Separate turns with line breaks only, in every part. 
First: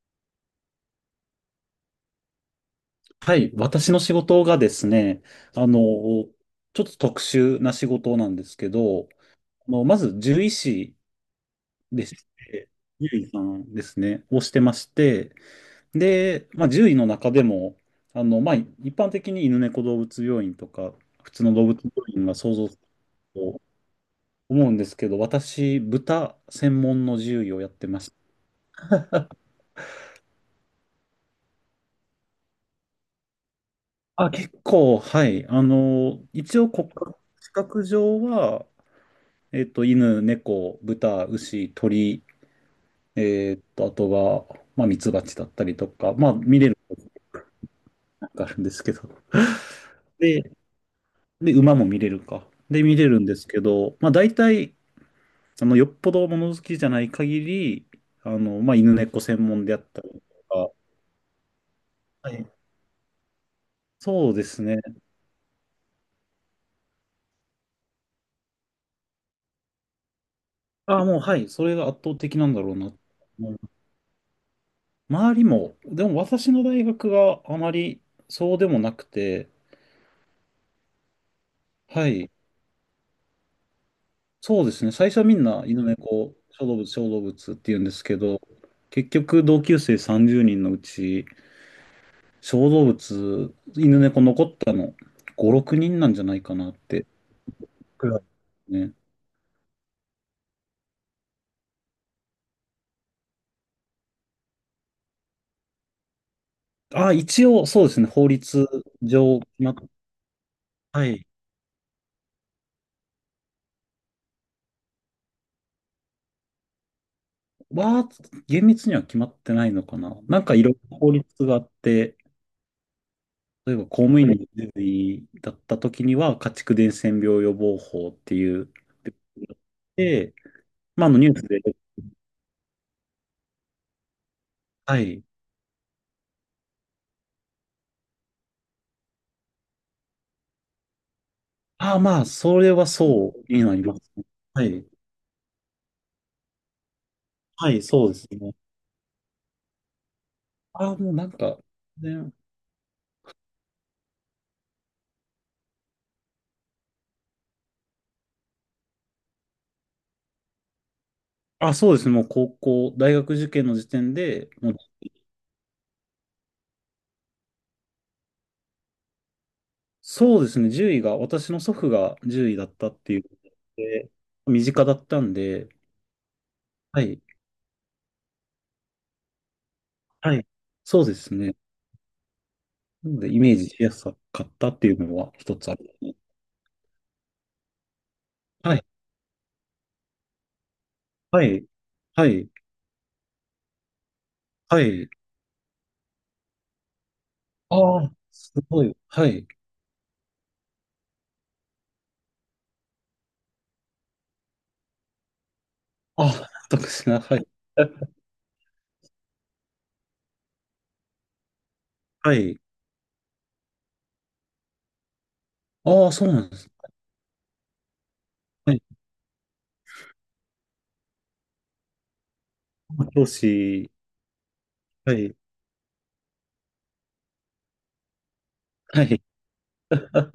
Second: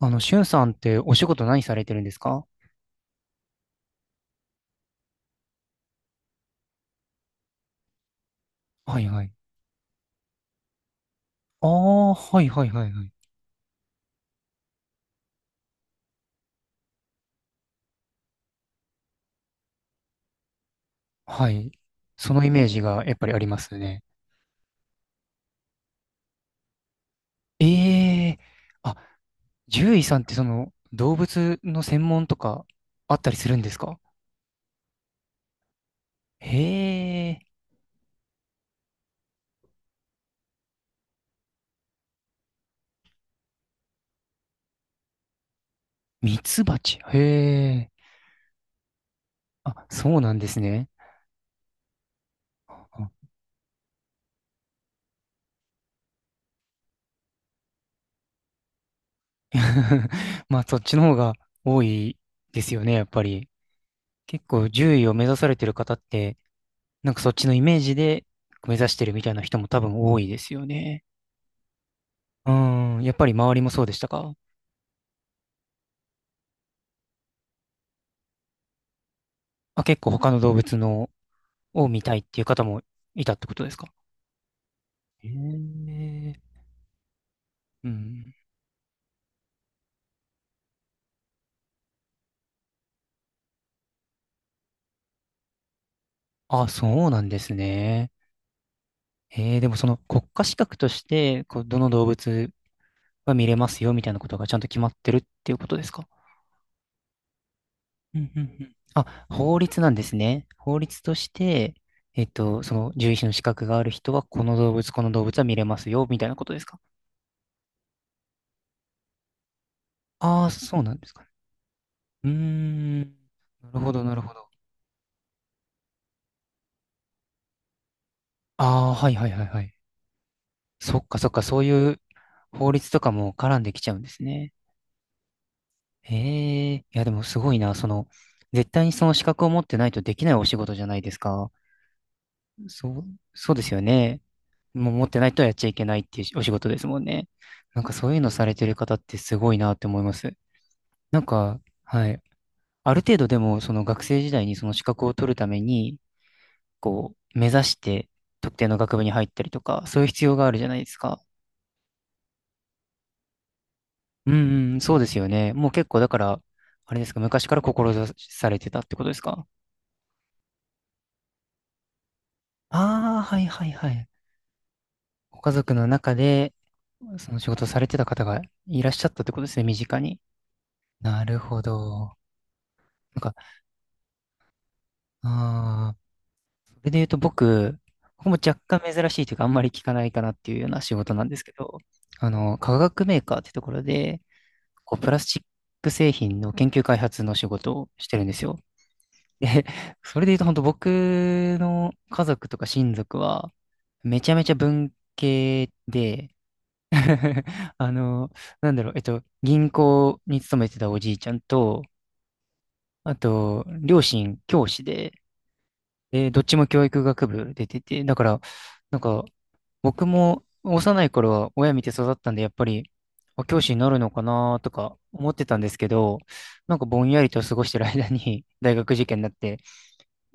しゅんさんってお仕事何されてるんですか？
はい、私の仕事がですね、ちょっと特殊な仕事なんですけ
はい
ど、
はい。
まず獣医師
あ
で
あ、
し
はいはい
て、
はいはい。
獣医さんですね、をしてまして、で、まあ、獣医の中でも、まあ、一般的に犬猫動物病院とか、普通
は
の動
い。
物病院
そ
が
のイ
想
メ
像
ー
する
ジがやっぱりありま
と
すね。
思うんですけど、私、豚専門の獣医をやってまし
え
た。
え。あ、獣医さんってその動物の専門とかあったりするんですか？
あ、結構、はい。
へ
一応国家
え、
資格上は、犬、猫、豚、牛、鳥、あとは、まあ、ミツバチだったりとか、まあ、
ミ
見
ツ
れる
バチ。へえ。
のがあるんですけど。
あ、そうなん
で、
ですね。
で、馬も見れるか。で、見れ
あ。
るんですけど、まあ、大体、よっぽど物好きじゃない限り、まあ、犬猫専門であったり
まあ
と
そっちの方が多い
か、はい。
ですよね、やっぱり。
そうで
結
す
構
ね。
獣医を目指されてる方って、なんかそっちのイメージで目指してるみたいな人も多分多いですよね。
あもう、はい、それが圧倒的な
う
んだろうな。
ん、やっぱり
も
周
う
りもそうでしたか？
周りも、でも私の大学があまりそうでもなくて、
あ、結構他の動物のを見
は
たいっ
い。
ていう方もいたってことですか？
そうですね。最初はみんな犬
ええ。
猫、小動物、小動物って言うん
う
ですけ
ん。
ど、結局同級生30人のうち、小動物、犬猫残ったの5、6人なんじゃないか
あ、
なって
そうなんです
く
ね。
らいですね。
ええ。でもその国家資格として、こう、どの動物は見れますよみたいなことがちゃんと決まってるっていうことですか？
あ、一応そうですね。
う
法
んうんう
律
ん。あ、
上決
法
まっ、
律なんですね。法律
は
と
い。
して、その獣医師の資格がある人は、この動物、この動物は見れますよみたいなことですか？
は、厳密には決まってないのかな。なん
ああ、
かいろい
そうなん
ろ
で
法
すかね。
律があって、
うーん。な
例え
る
ば
ほ
公
ど、な
務
る
員
ほ
の
ど。
従事だった時には、家畜伝染病予防法っていう、
ああ、はいはいはいはい。
で、
そっ
まあ、あ
か
の
そ
ニ
っ
ュー
か、
ス
そ
で
ういう法律とかも絡んできちゃうんですね。
はい。
へえ。いや、でもすごいな。その、絶対にその資格を持ってないとできないお仕事じゃないですか。
ああ、まあ、それは
そう、
そ
そ
う
うで
に
す
な
よ
ります
ね。
ね。はい。
もう持ってないとやっちゃいけないっていうお仕事ですもんね。
は
な
い、
んか
そ
そ
う
う
で
いう
す
のされ
ね。
てる方ってすごいなって思います。
ああ、もう
なん
なんか、
か、はい。
ね、
ある程度でも、その学生時代にその資格を取るために、こう、目指して特定の学部に入ったりとか、そういう必要があるじゃないですか。
あ、そうですね。もう高校、大学受験の時点
う
で、も
んう
う、
ん、そうですよね。もう結構だから、あれですか、昔から志されてたってことですか？
そうですね。10位が、私の祖父が10位だったってい
ああ、
うこ
はい
と
はいはい。
で、身近だったん
ご家
で、
族の中で、
はい。
その仕事をされてた方がいらっしゃったってことですね、身近に。
はい。そうで
な
す
る
ね。
ほど。
な
な
の
ん
で、
か、
イメージしやすかったっていうのは一つあ
あ
る。
あ、それで言うと僕、ここも若
はい。
干珍しいというか、あんまり聞かないかなっていうような仕事なんで
は
すけ
い。
ど、
はい。
化学メーカーってところで、
は
こう、
い。
プラスチック製品の研究開発の仕事を
あ
し
あ、
てるんです
す
よ。
ごい。はい。
で、それで言うと本当僕の家族とか親族は、めちゃめちゃ文系
あ
で、
あ、特殊な。はい。
あの、なんだろう、銀行に勤めてたおじいちゃんと、
はい。
あと、両親教師で、
ああ、そ
で、
う
ど
な
っ
ん
ち
です
も
ね。
教育学部出てて、だから、
はい。
なんか、僕も幼い頃は親見て育ったんで、やっぱり、
教
あ、教師にな
師。
るのかなとか
は
思っ
い。
てたんですけど、なんかぼんやりと過ごしてる間に 大学
は
受験に
い。
なって、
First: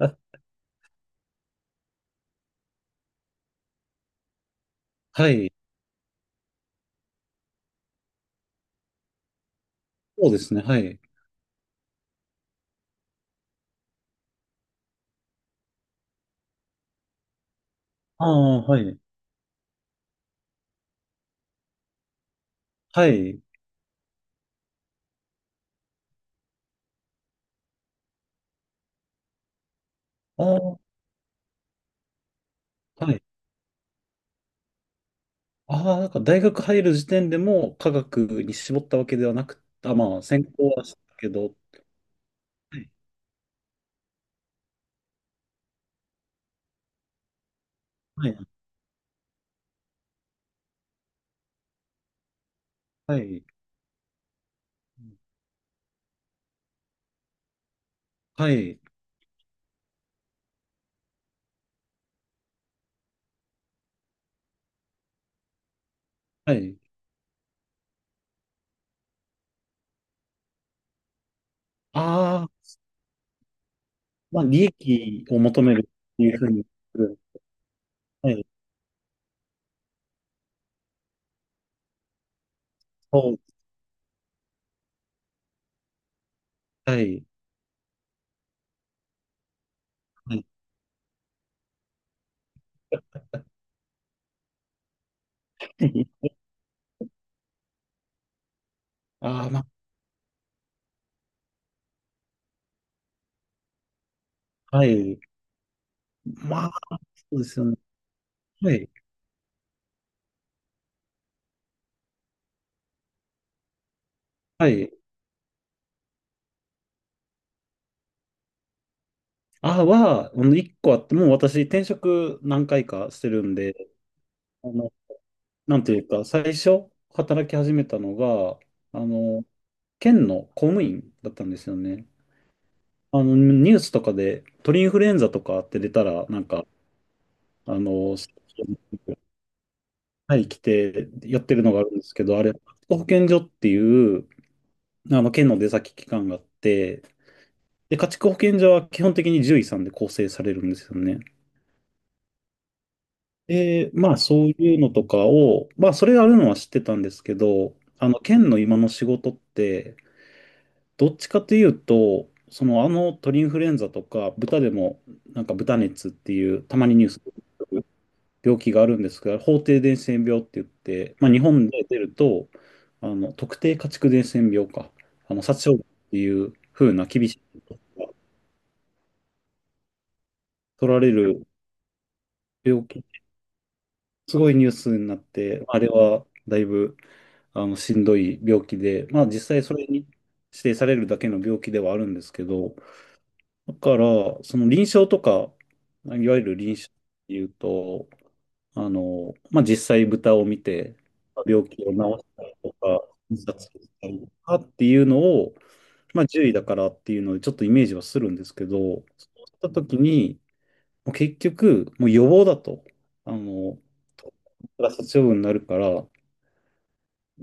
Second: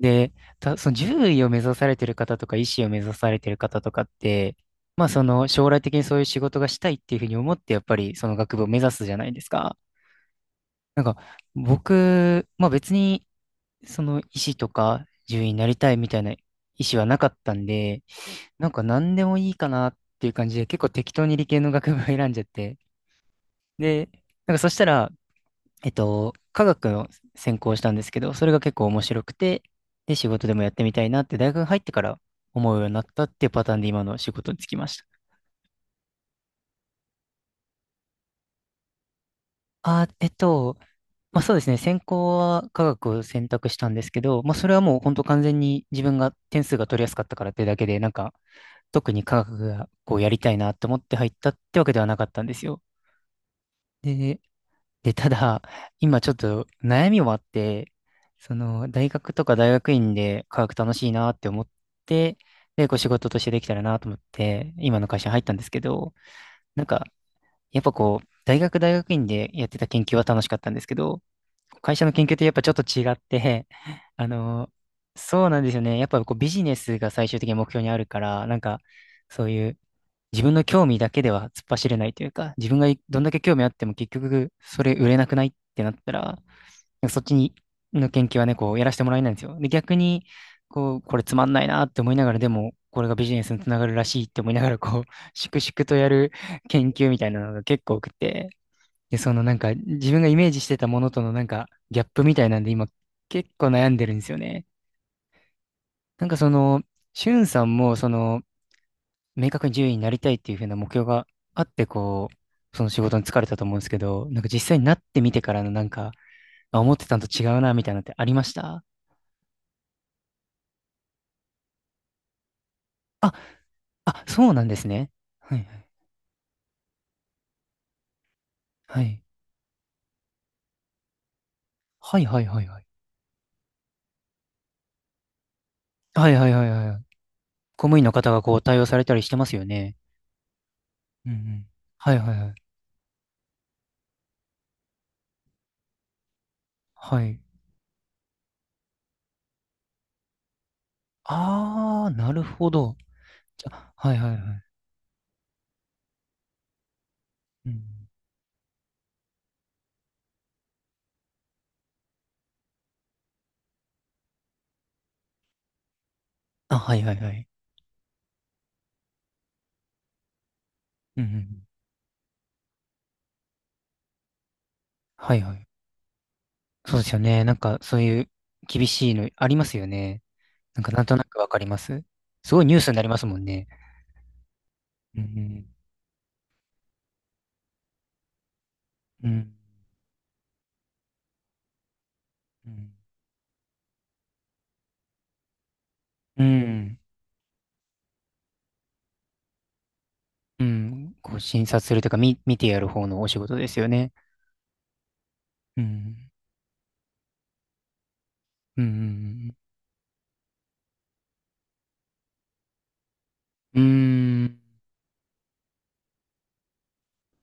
で、その獣医を目指されてる方とか医師を目指されてる方とかって、まあそ
は
の
い。
将来的にそういう仕事がしたいっていうふうに思って、やっぱりその学部を目指すじゃないですか。
そうですね。はい。
なんか僕、まあ別にその医師とか獣医になりたいみたいな意思はなかったんで、
ああ、
なん
は
か
い。
何でもいいかなっていう感じで結構適当に理系の学部を選んじゃって。
はい。
で、なんかそしたら、科学を専攻したんですけど、それが結構面白くて、で、仕
あ
事でもやっ
あ、
てみたいなって大学入ってから思うようになっ
はい。
たっていうパターンで今の仕事に就きました。
ああ、なんか大学入る時点でも科学に絞ったわけではなく、あ、
あ、
まあ、専攻はしたけ
まあそ
ど。
うですね、専攻は
は
科
い。
学を選択したんですけど、まあそれはもう本当完全に自分が点数が取りやすかったからってだけで、なん
は
か
い。
特に科学がこうやりたいなって思って入ったってわけではなかったんですよ。で、ただ、今ちょっと悩みもあって、
は
そ
い。
の、大学とか大学院で科学楽しいなって思って、で、こう仕事としてできたらなと思って、今の会社に入ったんですけど、
はい。
なんか、やっぱこう、大学大学院でやってた研究は楽しかったんですけど、会社の研究っ
あ
て
あ
やっぱち
ー、
ょっと違って、あ
まあ、利
の、
益を
そうな
求
んで
め
すよ
る
ね。やっ
って
ぱこ
い
う
うふう
ビジ
に
ネス
す
が
る。
最終的に目標にあるか
はい。
ら、なんか、そういう自分の興味だけでは突っ走れないというか、自分がど
そ
んだけ
う。
興味あっても結局それ売れなくないってなったら、なん
は
かそっ
い。
ちにの研究はね、こうやらせてもらえないんですよ。で、逆に、
はい。
こう、これつまんないなって思いながら、でも、これがビジネスにつながるらしいって思いながら、こう、粛々とやる 研究みたいなのが結構多くて、で、その
ああ、
なん
ま
か自分がイメージしてたものとのなんかギャップみたいなんで今結構悩んでるんですよね。
あ、はい。
なんかそ
まあ、
の、しゅ
そうで
ん
す
さ
よ
ん
ね。
もその、
はい。
明確に獣医になりたいっていうふうな目標があって、こう、その仕事に疲れたと思うんですけど、なんか
は
実際に
い。
なってみてからのなんか、あ、思ってたのと違うな、みたいなのってありました？
あは、一個あって、もう私、転職何回かして
あ、
るんで、
あ、そうなん
あ
です
の、
ね。はい
なんていうか、最初、働き始めたのが、
は
あ
い。
の、県の公務員だったんですよね。
はい。はいはいはいはい。
ニュースとかで、鳥インフルエンザとかって出たら、
はい
なん
はいは
か、
いはいはい。
あ
公務員の
の、
方がこう対応されたりしてますよね。
はい、来て
うんう
やってる
ん。
のがあるんで
は
す
い
け
はい
ど、あ
は
れ、
い。
家畜保健所っていう、県の出先機関があって、
はい。
で、家畜保健所は基本的に獣医さんで構成されるんですよね。
あー、なるほど。
で、
あ、は
ま
い
あ
はいはい。
そういうのとかを、まあそれがあるのは知ってたんですけ
う
ど、
ん。
県の今の仕事って、どっちかというと、その鳥インフルエンザとか豚でもなんか豚熱っていうた
あ、
ま
は
に
い
ニュー
はい
ス
はい。
病気があるんですが法定伝染病って言って、
うんう
ま
んう
あ、日
ん。
本で出ると特定家畜伝染病か
はいはい。
殺傷っていう風
そう
な
ですよ
厳し
ね。なん
い
か
こ
そう
とが
いう厳しいのありますよね。なんか
取ら
なん
れ
となく
る
わかります。すごいニュー
病
スにな
気
りますもんね。
すごいニュースになっ
う
て、
ん、
あれはだいぶしんどい病気で、まあ
う
実
ん、
際それに指定されるだけの病気ではあるんですけ
う
ど、
ん、
だから、その臨床とか、いわゆ
う
る臨床っ
ん、
ていうと、まあ実際豚を見
う
て、
ん、こう診
病
察
気を
す
治
るというか、
し
み、
たり
見て
と
やる
か、
方のお仕
自
事
殺
ですよ
した
ね。
りとかっていうのを、
う
まあ
ん、
獣医だからっていうのでちょっとイメージはするんですけど、
う
そうし
ん、
た時に、もう結局、もう予防だと、あの、
うん、うん、
殺処分になるから、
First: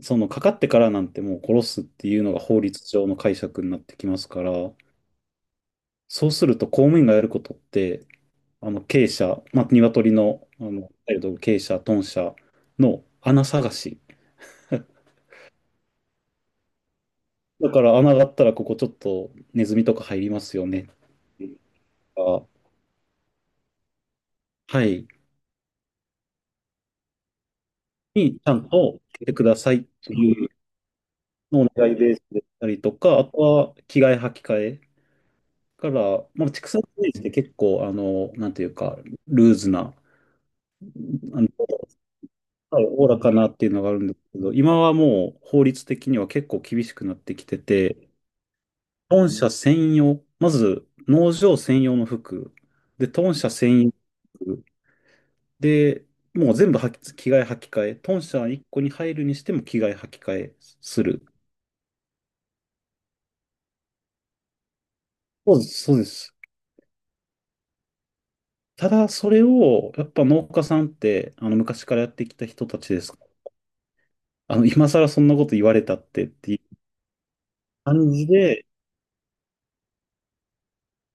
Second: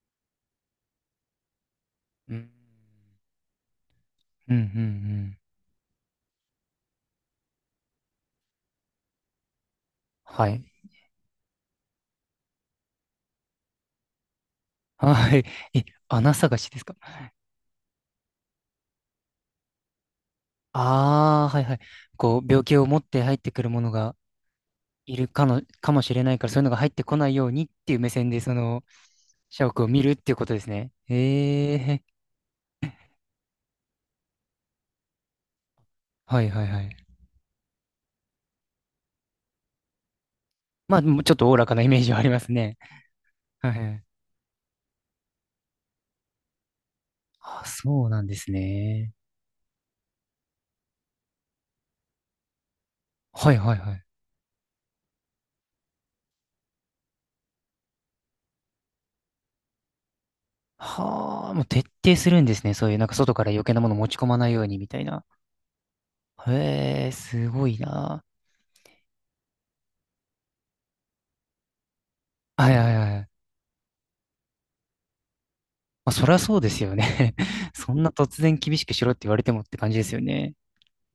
そのかかってからなんてもう殺すっていうの
うん、う
が
ん、
法律上の解釈になってきますから、
うん、うん。
そうすると公務員がやることって、鶏舎、まあ、鶏の、
はい。
鶏舎、豚舎の穴探し。
はい。え、穴探しですか？
だから穴があったらここちょっとネズミとか入りますよね
ああー、はいはい。こう、
と
病気を持って入ってくるものが
か、はい、
いるかの、かもしれないから、そういうのが入ってこないようにっていう目線
に
で、
ちゃ
そ
ん
の、
と来てくだ
社
さいっ
屋を見る
て
っていう
い
こ
う
とですね。
のをお
え
願い
え。
ベースでしたりとか、あとは着替え履き替えだから、
は
ま
い
あ、
はい
畜
は
産イ
い。
メージって結構、なんていうか、ルーズな、
まあ、もうちょっ
あ
と
の
おおらかなイメージはありますね。
はい、おおらかなって
は
いう
い
のがあ
は
る
い。
んですけど、今はもう法律的には結構厳しくなってきて
あ、そう
て、
なんですね。
豚舎専用、まず農場専用の服、で、豚舎
はいはい
専用
はい。
服、で、もう全部はき着替え履き替え、豚舎1個に入るにしても着替え履き替えする。
はあ、もう徹底するんですね。そういう、なんか外から余計なもの持ち込まないようにみたいな。
そうです、そうです。
へえ、すごいな。
ただ、それを、やっぱ農家さんって、昔からやってきた人
はい
た
は
ち
い
です。
はい。
今更そんなこと言われたっ
まあ、そ
てっ
りゃ
てい
そうで
う
すよね。そんな
感じ
突然
で、
厳しくしろって言われてもって感じですよね。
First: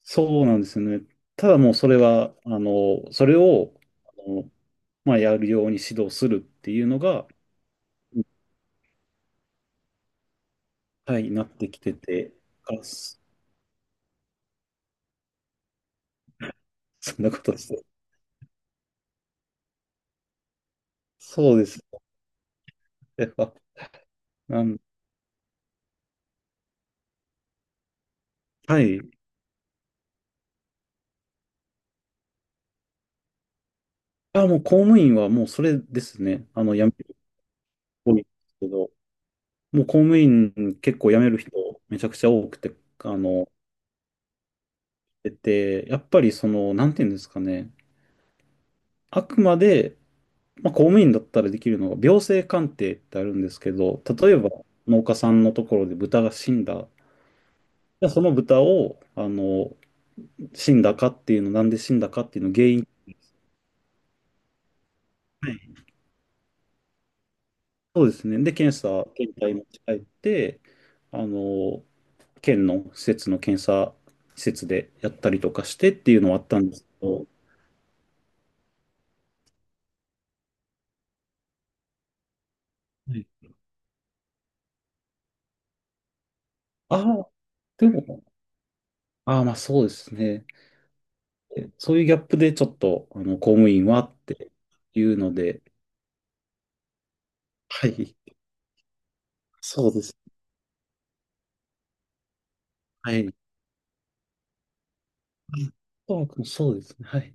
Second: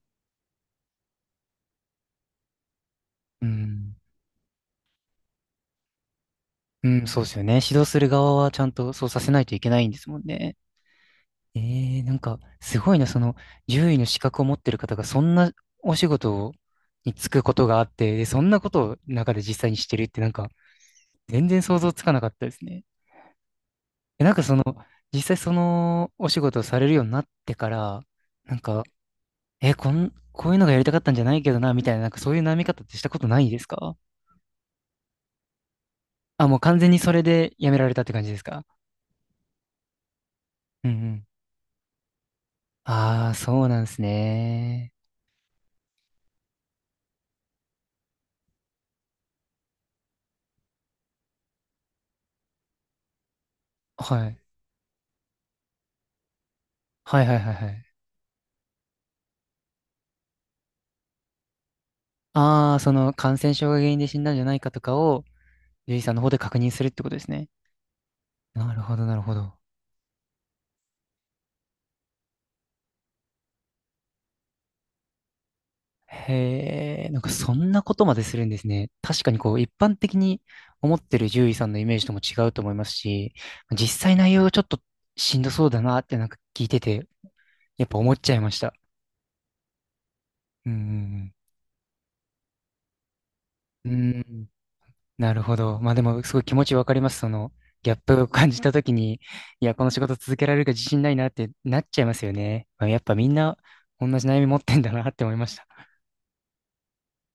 そうなんですよね。ただもうそれは、それ
う
を、
ん。
あの、まあ、やるように指導するっていう
う
の
ん、そう
が、
ですよね。指導する側はちゃんとそうさせないといけないんですもんね。
はい、なってきて
ええ。なん
て、
か、す
あ、
ごいな、
そ
その、獣医の資格を持ってる方が、そんなお仕事に
そん
就
なこ
くこ
とで
とがあ
す。
って、で、そんなことを中で実際にしてるって、なんか、全
そう
然
で
想
す。
像つかなかったですね。
それは
え、なんかその、
なん、
実際そのお仕事をされるようになってから、なん
は
か、
い。
え、こういうのがやりたかったんじゃないけどな、みたいな、なんかそういう悩み方ってしたことないですか？
あ、もう公務員はもうそれです
あ、
ね。
もう完
辞
全
め
にそ
る
れでやめられたっ
人多
て
いん
感
です
じですか？
けど、もう公務員
うんう
結構辞
ん。
める人めちゃくちゃ多くて、あ
ああ、
の、
そうなんですね。
出て、やっぱりなんていうんですかね。あくまで、まあ、公務員だったらできるのが病性鑑定ってあるんですけど、
は
例え
い。
ば農家さんのところで豚が死んだ。
はいはいはいはい。
じゃあその豚を、死んだかっていうの、なんで死んだかっていうの原
ああ、
因。
その感染症が原因で死んだんじゃないかとかを、
はい
獣医さんの方で確認するってことですね。
そうですね。で、
な
検
るほ
査、
ど、なるほ
検体
ど。
持ち帰って、あの、県の施設の検査施設でやったりとかしてっていうのはあったんですけ
へえ、なん
ど、
かそんなことまでするんですね。確かにこう、一般的に思ってる獣医さんのイメージとも違うと思います
はい
し、実際内容がちょっとしんどそうだなってなんか聞いて
あ
て、
あ、
やっ
で
ぱ思っ
も、
ちゃいました。
ああ、まあそうですね。
うん
そういうギャップでちょっと、公務員
うんう
は
ん。
っ
うん。
ていう
な
の
るほ
で、
ど。まあでも、すごい気持ちわかります。その、
は
ギャッ
い。
プを感じたときに、いや、こ
そ
の
う
仕
です
事続けられるか自信ないなってなっちゃいますよね。まあ、やっ
は
ぱみ
い。あ
んな同じ悩み持ってんだなって思いました。
そうですね。はい。